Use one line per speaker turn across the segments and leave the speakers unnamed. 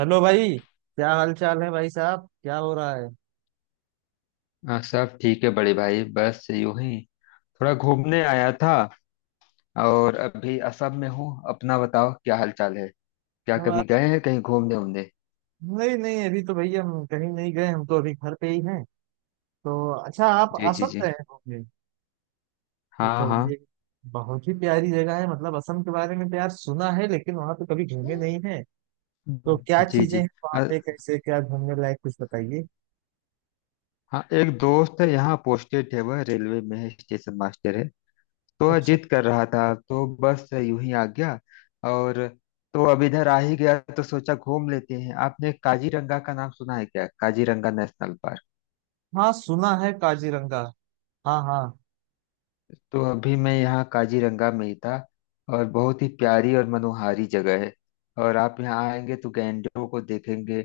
Hello भाई, क्या हाल चाल है। भाई साहब, क्या हो रहा है।
हाँ, सब ठीक है बड़े भाई। बस यूं ही थोड़ा घूमने आया था और अभी असम में हूँ। अपना बताओ क्या हालचाल है। क्या
हम आ-
कभी गए हैं कहीं घूमने उमने।
नहीं नहीं, अभी तो भैया हम कहीं नहीं गए। हम तो अभी घर पे ही हैं तो। अच्छा, आप
जी जी
असम
जी।
रहे होंगे। ये
हाँ
तो
हाँ।
भाई बहुत ही प्यारी जगह है। मतलब असम के बारे में तो यार सुना है, लेकिन वहां तो कभी घूमे नहीं है। तो क्या
जी
चीजें
जी।
हैं वहां
अ,
पे, कैसे क्या घूमने लायक, कुछ बताइए।
हाँ, एक दोस्त है यहाँ पोस्टेड है, वह रेलवे में है, स्टेशन मास्टर है। तो वह
अच्छा,
जिद कर रहा था तो बस यूं ही आ गया। और तो अब इधर आ ही गया तो सोचा घूम लेते हैं। आपने काजीरंगा का नाम सुना है क्या? Kaziranga national park.
हाँ सुना है काजीरंगा। हाँ हाँ।
तो अभी मैं यहाँ काजीरंगा में ही था। और बहुत ही प्यारी और मनोहारी जगह है। और आप यहाँ आएंगे तो गैंडों को देखेंगे।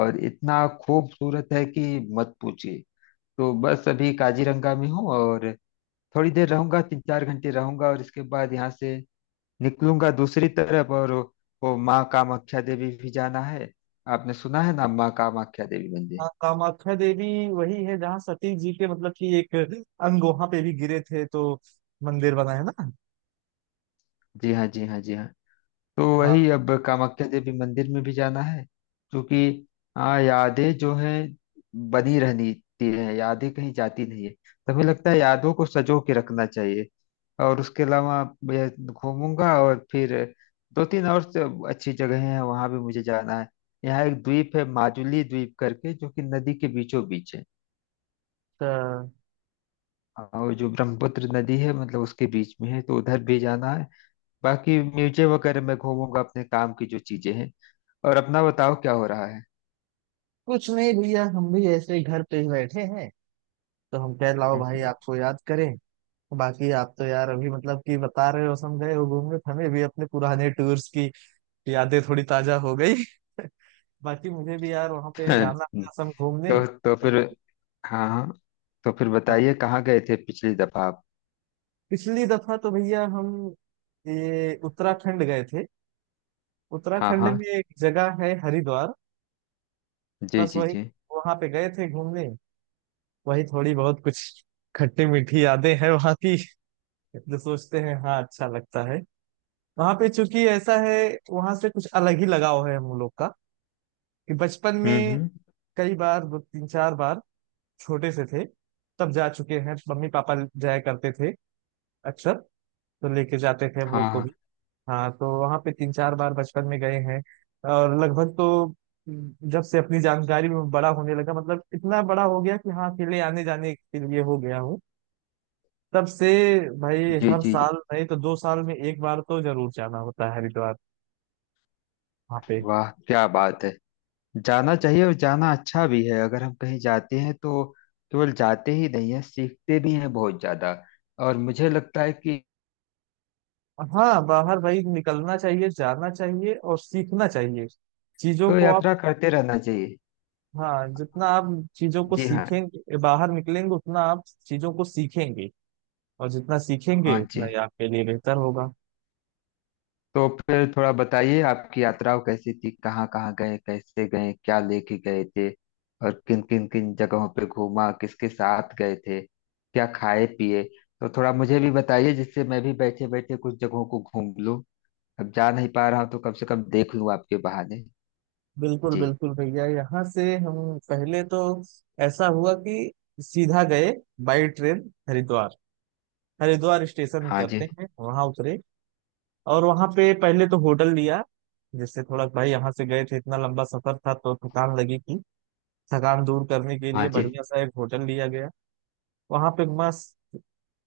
और इतना खूबसूरत है कि मत पूछिए। तो बस अभी काजीरंगा में हूँ और थोड़ी देर रहूंगा, तीन चार घंटे रहूंगा और इसके बाद यहाँ से निकलूंगा दूसरी तरफ। और वो माँ कामाख्या देवी भी जाना है। आपने सुना है ना, माँ कामाख्या देवी मंदिर।
हाँ कामाख्या देवी, वही है जहाँ सती जी के मतलब कि एक अंग वहां पे भी गिरे थे, तो मंदिर बना है ना।
जी हाँ जी हाँ जी हाँ। तो वही, अब कामाख्या देवी मंदिर में भी जाना है। क्योंकि हाँ, यादें जो हैं बनी रहनी है। यादें कहीं जाती नहीं है तो हमें लगता है यादों को सजो के रखना चाहिए। और उसके अलावा मैं घूमूंगा और फिर दो तीन और से अच्छी जगह हैं, वहां भी मुझे जाना है। यहाँ एक द्वीप है, माजुली द्वीप करके, जो कि नदी के बीचों बीच है।
तो
और जो ब्रह्मपुत्र नदी है, मतलब उसके बीच में है, तो उधर भी जाना है। बाकी म्यूजियम वगैरह में घूमूंगा, अपने काम की जो चीजें हैं। और अपना बताओ क्या हो रहा है।
कुछ नहीं भैया, हम भी ऐसे ही घर पे ही बैठे हैं। तो हम कह लाओ भाई,
हम्म।
आपको याद करें। बाकी आप तो यार अभी मतलब कि बता रहे हो, हम गए हो घूमने, तो हमें भी अपने पुराने टूर्स की यादें थोड़ी ताजा हो गई। बाकी मुझे भी यार वहां पे जाना था असम घूमने।
तो फिर। हाँ हाँ। तो फिर
हाँ।
बताइए कहाँ गए थे पिछली दफा आप।
पिछली दफा तो भैया हम ये उत्तराखंड गए थे।
हाँ।
उत्तराखंड
हाँ।
में एक जगह है हरिद्वार।
जी
बस
जी
वही,
जी।
वहां पे गए थे घूमने। वही थोड़ी बहुत कुछ खट्टी मीठी यादें हैं वहां की, तो सोचते हैं हाँ, अच्छा लगता है। वहां पे चूंकि ऐसा है, वहां से कुछ अलग ही लगाव है हम लोग का कि बचपन में
हम्म।
कई बार, दो तीन चार बार, छोटे से थे तब जा चुके हैं। मम्मी पापा जाया करते थे अक्सर, तो लेके जाते थे हम
हाँ
लोग को
हाँ।
भी। हाँ, तो वहां पे तीन चार बार बचपन में गए हैं। और लगभग तो जब से अपनी जानकारी में बड़ा होने लगा, मतलब इतना बड़ा हो गया कि हाँ अकेले आने जाने के लिए हो गया हूँ, तब से भाई
जी
हर
जी जी।
साल नहीं तो दो साल में एक बार तो जरूर जाना होता है हरिद्वार, वहाँ पे।
वाह, क्या बात है। जाना चाहिए और जाना अच्छा भी है। अगर हम कहीं जाते हैं तो केवल जाते ही नहीं है, सीखते भी हैं बहुत ज्यादा। और मुझे लगता है कि
हाँ, बाहर भाई निकलना चाहिए, जाना चाहिए और सीखना चाहिए चीजों
तो
को आप।
यात्रा करते रहना चाहिए।
हाँ, जितना आप चीजों को
जी हाँ।
सीखेंगे, बाहर निकलेंगे, उतना आप चीजों को सीखेंगे। और जितना
हाँ
सीखेंगे उतना
जी।
ही आपके लिए बेहतर होगा।
तो फिर थोड़ा बताइए, आपकी यात्राओं कैसी थी, कहाँ कहाँ गए, कैसे गए, क्या लेके गए थे और किन किन किन जगहों पे घूमा, किसके साथ गए थे, क्या खाए पिए। तो थोड़ा मुझे भी बताइए, जिससे मैं भी बैठे बैठे कुछ जगहों को घूम लूँ। अब जा नहीं पा रहा हूँ तो कम से कम देख लूँ आपके बहाने।
बिल्कुल
जी।
बिल्कुल भैया, यहाँ से हम पहले तो ऐसा हुआ कि सीधा गए, by train, Haridwar. Haridwar station
हाँ जी।
उतरते हैं, वहां उतरे। और वहां पे पहले तो होटल लिया, जिससे थोड़ा, भाई यहाँ से गए थे, इतना लंबा सफर था तो थकान लगी थी। थकान दूर करने के
हाँ
लिए
जी।
बढ़िया सा एक होटल लिया गया। वहां पे मस्त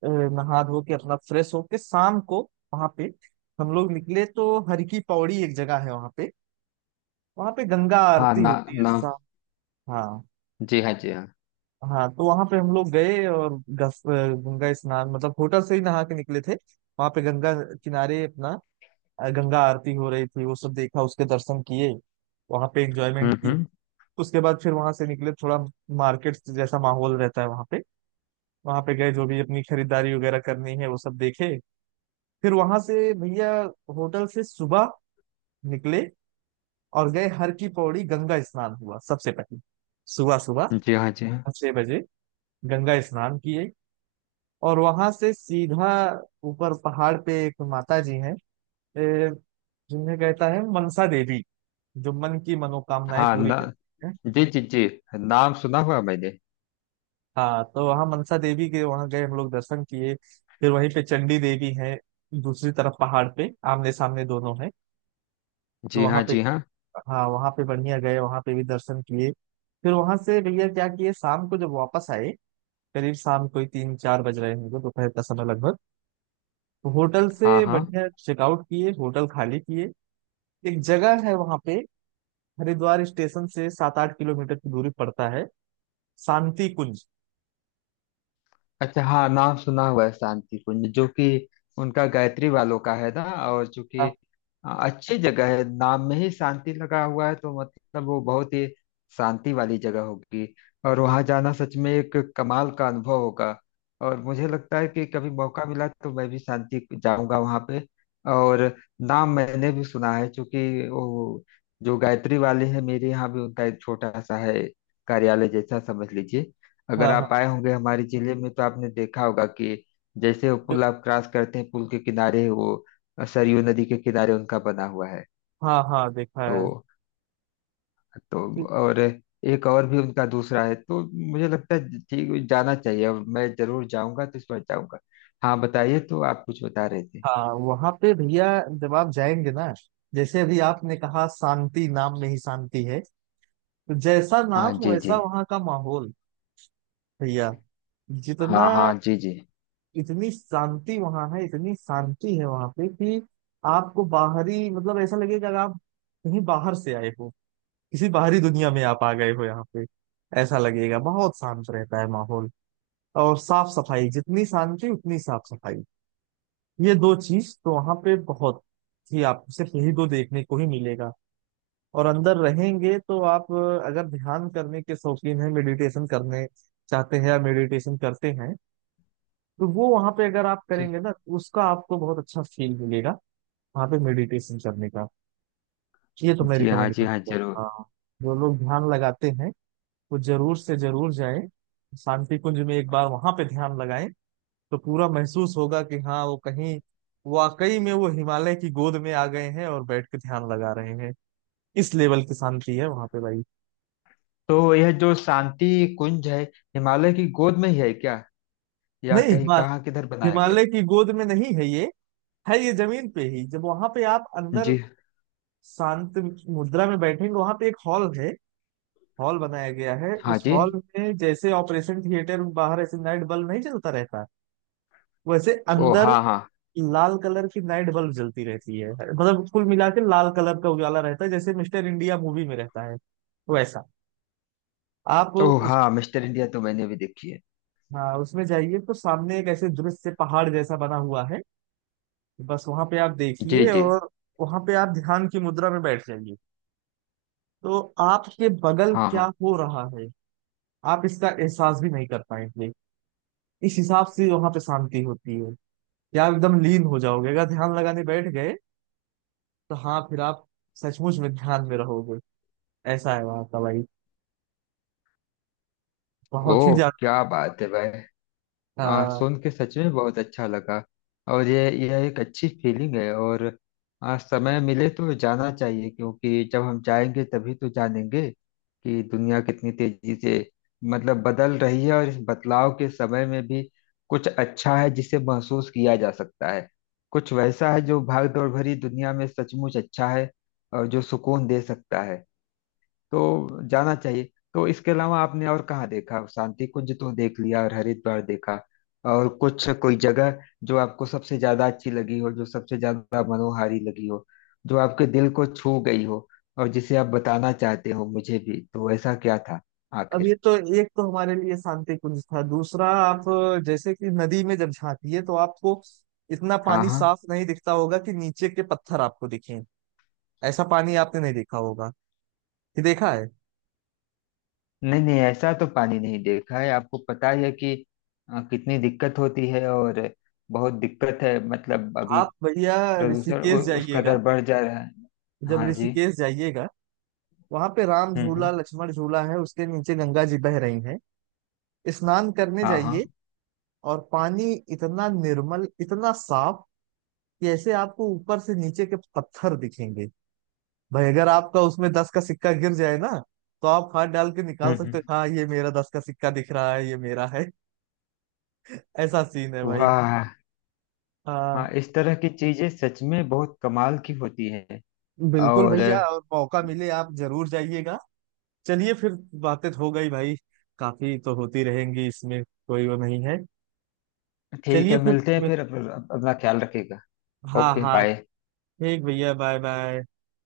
नहा धो के अपना फ्रेश होके शाम को वहां पे हम लोग निकले, तो हर की पौड़ी एक जगह है वहां पे। वहां पे गंगा
हाँ
आरती
ना
होती है
ना।
शाम। हाँ
जी हाँ जी हाँ।
हाँ। तो वहां पे हम लोग गए और गंगा स्नान, मतलब होटल से ही नहा के निकले थे। वहां पे गंगा किनारे अपना गंगा आरती हो रही थी, वो सब देखा, उसके दर्शन किए। वहां पे एंजॉयमेंट की।
हम्म।
उसके बाद फिर वहां से निकले, थोड़ा मार्केट जैसा माहौल रहता है वहां पे, वहां पे गए, जो भी अपनी खरीदारी वगैरह करनी है वो सब देखे। फिर वहां से भैया होटल से सुबह निकले और गए हर की पौड़ी, गंगा स्नान हुआ सबसे पहले सुबह सुबह
जी हाँ जी हाँ।
6 बजे, गंगा स्नान किए। और वहां से सीधा ऊपर पहाड़ पे एक माता जी हैं, ए, जिन्हें कहता है मनसा देवी, जो मन की मनोकामनाएं
हाँ
पूरी
ना।
करती हैं।
जी जी जी। नाम सुना हुआ मैंने।
हाँ, तो वहाँ मनसा देवी के वहाँ गए हम लोग, दर्शन किए। फिर वहीं पे चंडी देवी है, दूसरी तरफ पहाड़ पे, आमने सामने दोनों है। तो
जी
वहाँ
हाँ
पे
जी हाँ।
हाँ, वहाँ पे बढ़िया गए, वहाँ पे भी दर्शन किए। फिर वहां से भैया क्या किए, शाम को जब वापस आए, करीब शाम को ही तीन चार बज रहे होंगे, दोपहर का समय लगभग, तो होटल
हाँ
से
हाँ।
बढ़िया चेकआउट किए, होटल खाली किए। एक जगह है वहाँ पे, हरिद्वार स्टेशन से 7-8 किलोमीटर की दूरी पड़ता है, शांति कुंज।
अच्छा, हाँ, नाम सुना हुआ है शांति कुंज, जो कि उनका गायत्री वालों का है ना। और जो कि
हाँ
अच्छी जगह है। नाम में ही शांति लगा हुआ है तो मतलब वो बहुत ही शांति वाली जगह होगी। और वहाँ जाना सच में एक कमाल का अनुभव होगा। और मुझे लगता है कि कभी मौका मिला तो मैं भी शांति जाऊंगा वहाँ पे। और नाम मैंने भी सुना है क्योंकि वो जो गायत्री वाले हैं, मेरे यहाँ भी उनका एक छोटा सा है, कार्यालय जैसा समझ लीजिए। अगर
हाँ
आप
हाँ।
आए होंगे हमारे जिले में तो आपने देखा होगा कि जैसे वो पुल आप क्रॉस करते हैं, पुल के किनारे वो सरयू नदी के किनारे उनका बना हुआ है।
हाँ हाँ देखा है।
तो तो
कि-
और एक और भी उनका दूसरा है, तो मुझे लगता है ठीक, जाना चाहिए और मैं जरूर जाऊंगा, तो इस बार जाऊंगा। हाँ बताइए, तो आप कुछ बता रहे थे।
हाँ वहां पे भैया, जब आप जाएंगे ना, जैसे अभी आपने कहा शांति, नाम में ही शांति है, तो जैसा
हाँ
नाम
जी
वैसा
जी।
वहां का माहौल भैया। जितना,
हाँ हाँ जी जी।
इतनी शांति वहां है, इतनी शांति है वहां पे कि आपको बाहरी मतलब ऐसा लगेगा कि आप कहीं बाहर से आए हो, किसी बाहरी दुनिया में आप आ गए हो यहाँ पे, ऐसा लगेगा, बहुत शांत रहता है माहौल। और साफ सफाई, जितनी शांति उतनी साफ सफाई, ये दो चीज तो वहां पे बहुत ही, आपको सिर्फ यही दो देखने को ही मिलेगा। और अंदर रहेंगे तो आप अगर ध्यान करने के शौकीन हैं, मेडिटेशन करने चाहते हैं या मेडिटेशन करते हैं, तो वो वहां पे अगर आप
जी।
करेंगे ना, तो उसका आपको बहुत अच्छा फील मिलेगा वहां पे मेडिटेशन करने का। ये तो मैं
जी हाँ
रिकमेंड
जी हाँ
करूंगा
जरूर।
हाँ। जो लोग ध्यान लगाते हैं, वो जरूर से जरूर जाएं शांति कुंज में, एक बार वहां पे ध्यान लगाएं, तो पूरा महसूस होगा कि हाँ वो कहीं वाकई में वो हिमालय की गोद में आ गए हैं और बैठ के ध्यान लगा रहे हैं। इस लेवल की शांति है वहां पे भाई।
तो यह जो शांति कुंज है, हिमालय की गोद में ही है क्या, या
नहीं,
कहीं कहाँ किधर बनाया गया
हिमालय की गोद में नहीं है ये, है ये जमीन पे ही। जब वहां पे आप
है?
अंदर
जी।
शांत मुद्रा में बैठेंगे, वहां पे एक हॉल है, हॉल बनाया गया है,
हाँ
उस
जी।
हॉल में जैसे ऑपरेशन थिएटर में बाहर ऐसे नाइट बल्ब नहीं जलता रहता, वैसे
ओ
अंदर
हाँ हाँ।
लाल कलर की नाइट बल्ब जलती रहती है, मतलब कुल मिला के लाल कलर का उजाला रहता है, जैसे मिस्टर इंडिया मूवी में रहता है वैसा। आप
ओ
उस
हाँ, मिस्टर इंडिया तो मैंने भी देखी है।
हाँ उसमें जाइए तो सामने एक ऐसे दृश्य पहाड़ जैसा बना हुआ है, बस वहां पे आप
जी
देखिए
जी।
और वहां पे आप ध्यान की मुद्रा में बैठ जाइए, तो आपके बगल
हाँ
क्या
हाँ।
हो रहा है आप इसका एहसास भी नहीं कर पाएंगे। इस हिसाब से वहां पे शांति होती है। या आप एकदम लीन हो जाओगे, अगर ध्यान लगाने बैठ गए तो हाँ फिर आप सचमुच में ध्यान में रहोगे। ऐसा है वहां का भाई, बहुत ही
ओ,
ज्यादा।
क्या बात है भाई।
हाँ,
सुन के सच में बहुत अच्छा लगा। और ये, यह एक अच्छी फीलिंग है। और समय मिले तो जाना चाहिए, क्योंकि जब हम जाएंगे तभी तो जानेंगे कि दुनिया कितनी तेजी से मतलब बदल रही है। और इस बदलाव के समय में भी कुछ अच्छा है जिसे महसूस किया जा सकता है। कुछ वैसा है जो भागदौड़ भरी दुनिया में सचमुच अच्छा है और जो सुकून दे सकता है। तो जाना चाहिए। तो इसके अलावा आपने और कहाँ देखा? शांति कुंज तो देख लिया और हरिद्वार देखा, और कुछ कोई जगह जो आपको सबसे ज्यादा अच्छी लगी हो, जो सबसे ज्यादा मनोहारी लगी हो, जो आपके दिल को छू गई हो और जिसे आप बताना चाहते हो मुझे भी, तो ऐसा क्या था
अब ये
आखिर?
तो एक तो हमारे लिए शांति कुंज था, दूसरा आप जैसे कि नदी में जब झांकिए तो आपको इतना
हाँ
पानी
हाँ।
साफ नहीं दिखता होगा कि नीचे के पत्थर आपको दिखें। ऐसा पानी आपने नहीं देखा होगा, कि देखा है।
नहीं नहीं, ऐसा तो पानी नहीं देखा है। आपको पता ही है कि कितनी दिक्कत होती है, और बहुत दिक्कत है मतलब अभी
आप भैया
प्रदूषण
ऋषिकेश
उस कदर
जाइएगा,
बढ़ जा रहा है।
जब
हाँ जी।
ऋषिकेश जाइएगा, वहां पे राम झूला
हम्म।
लक्ष्मण झूला है, उसके नीचे गंगा जी बह रही हैं, स्नान करने
हाँ हाँ।
जाइए, और पानी इतना निर्मल, इतना साफ कि ऐसे आपको ऊपर से नीचे के पत्थर दिखेंगे। भाई अगर आपका उसमें 10 का सिक्का गिर जाए ना, तो आप हाथ डाल के निकाल सकते
हम्म।
हो, हाँ ये मेरा 10 का सिक्का दिख रहा है, ये मेरा है। ऐसा सीन है भाई।
वाह।
हाँ।
हाँ, इस तरह की चीजें सच में बहुत कमाल की होती है।
बिल्कुल
और
भैया, और मौका मिले आप जरूर जाइएगा। चलिए फिर, बातें तो हो गई भाई, काफी तो होती रहेंगी इसमें, कोई वो नहीं है।
ठीक
चलिए
है,
फिर,
मिलते हैं फिर। अपना ख्याल रखिएगा।
हाँ
ओके
हाँ,
बाय।
ठीक भैया, बाय बाय।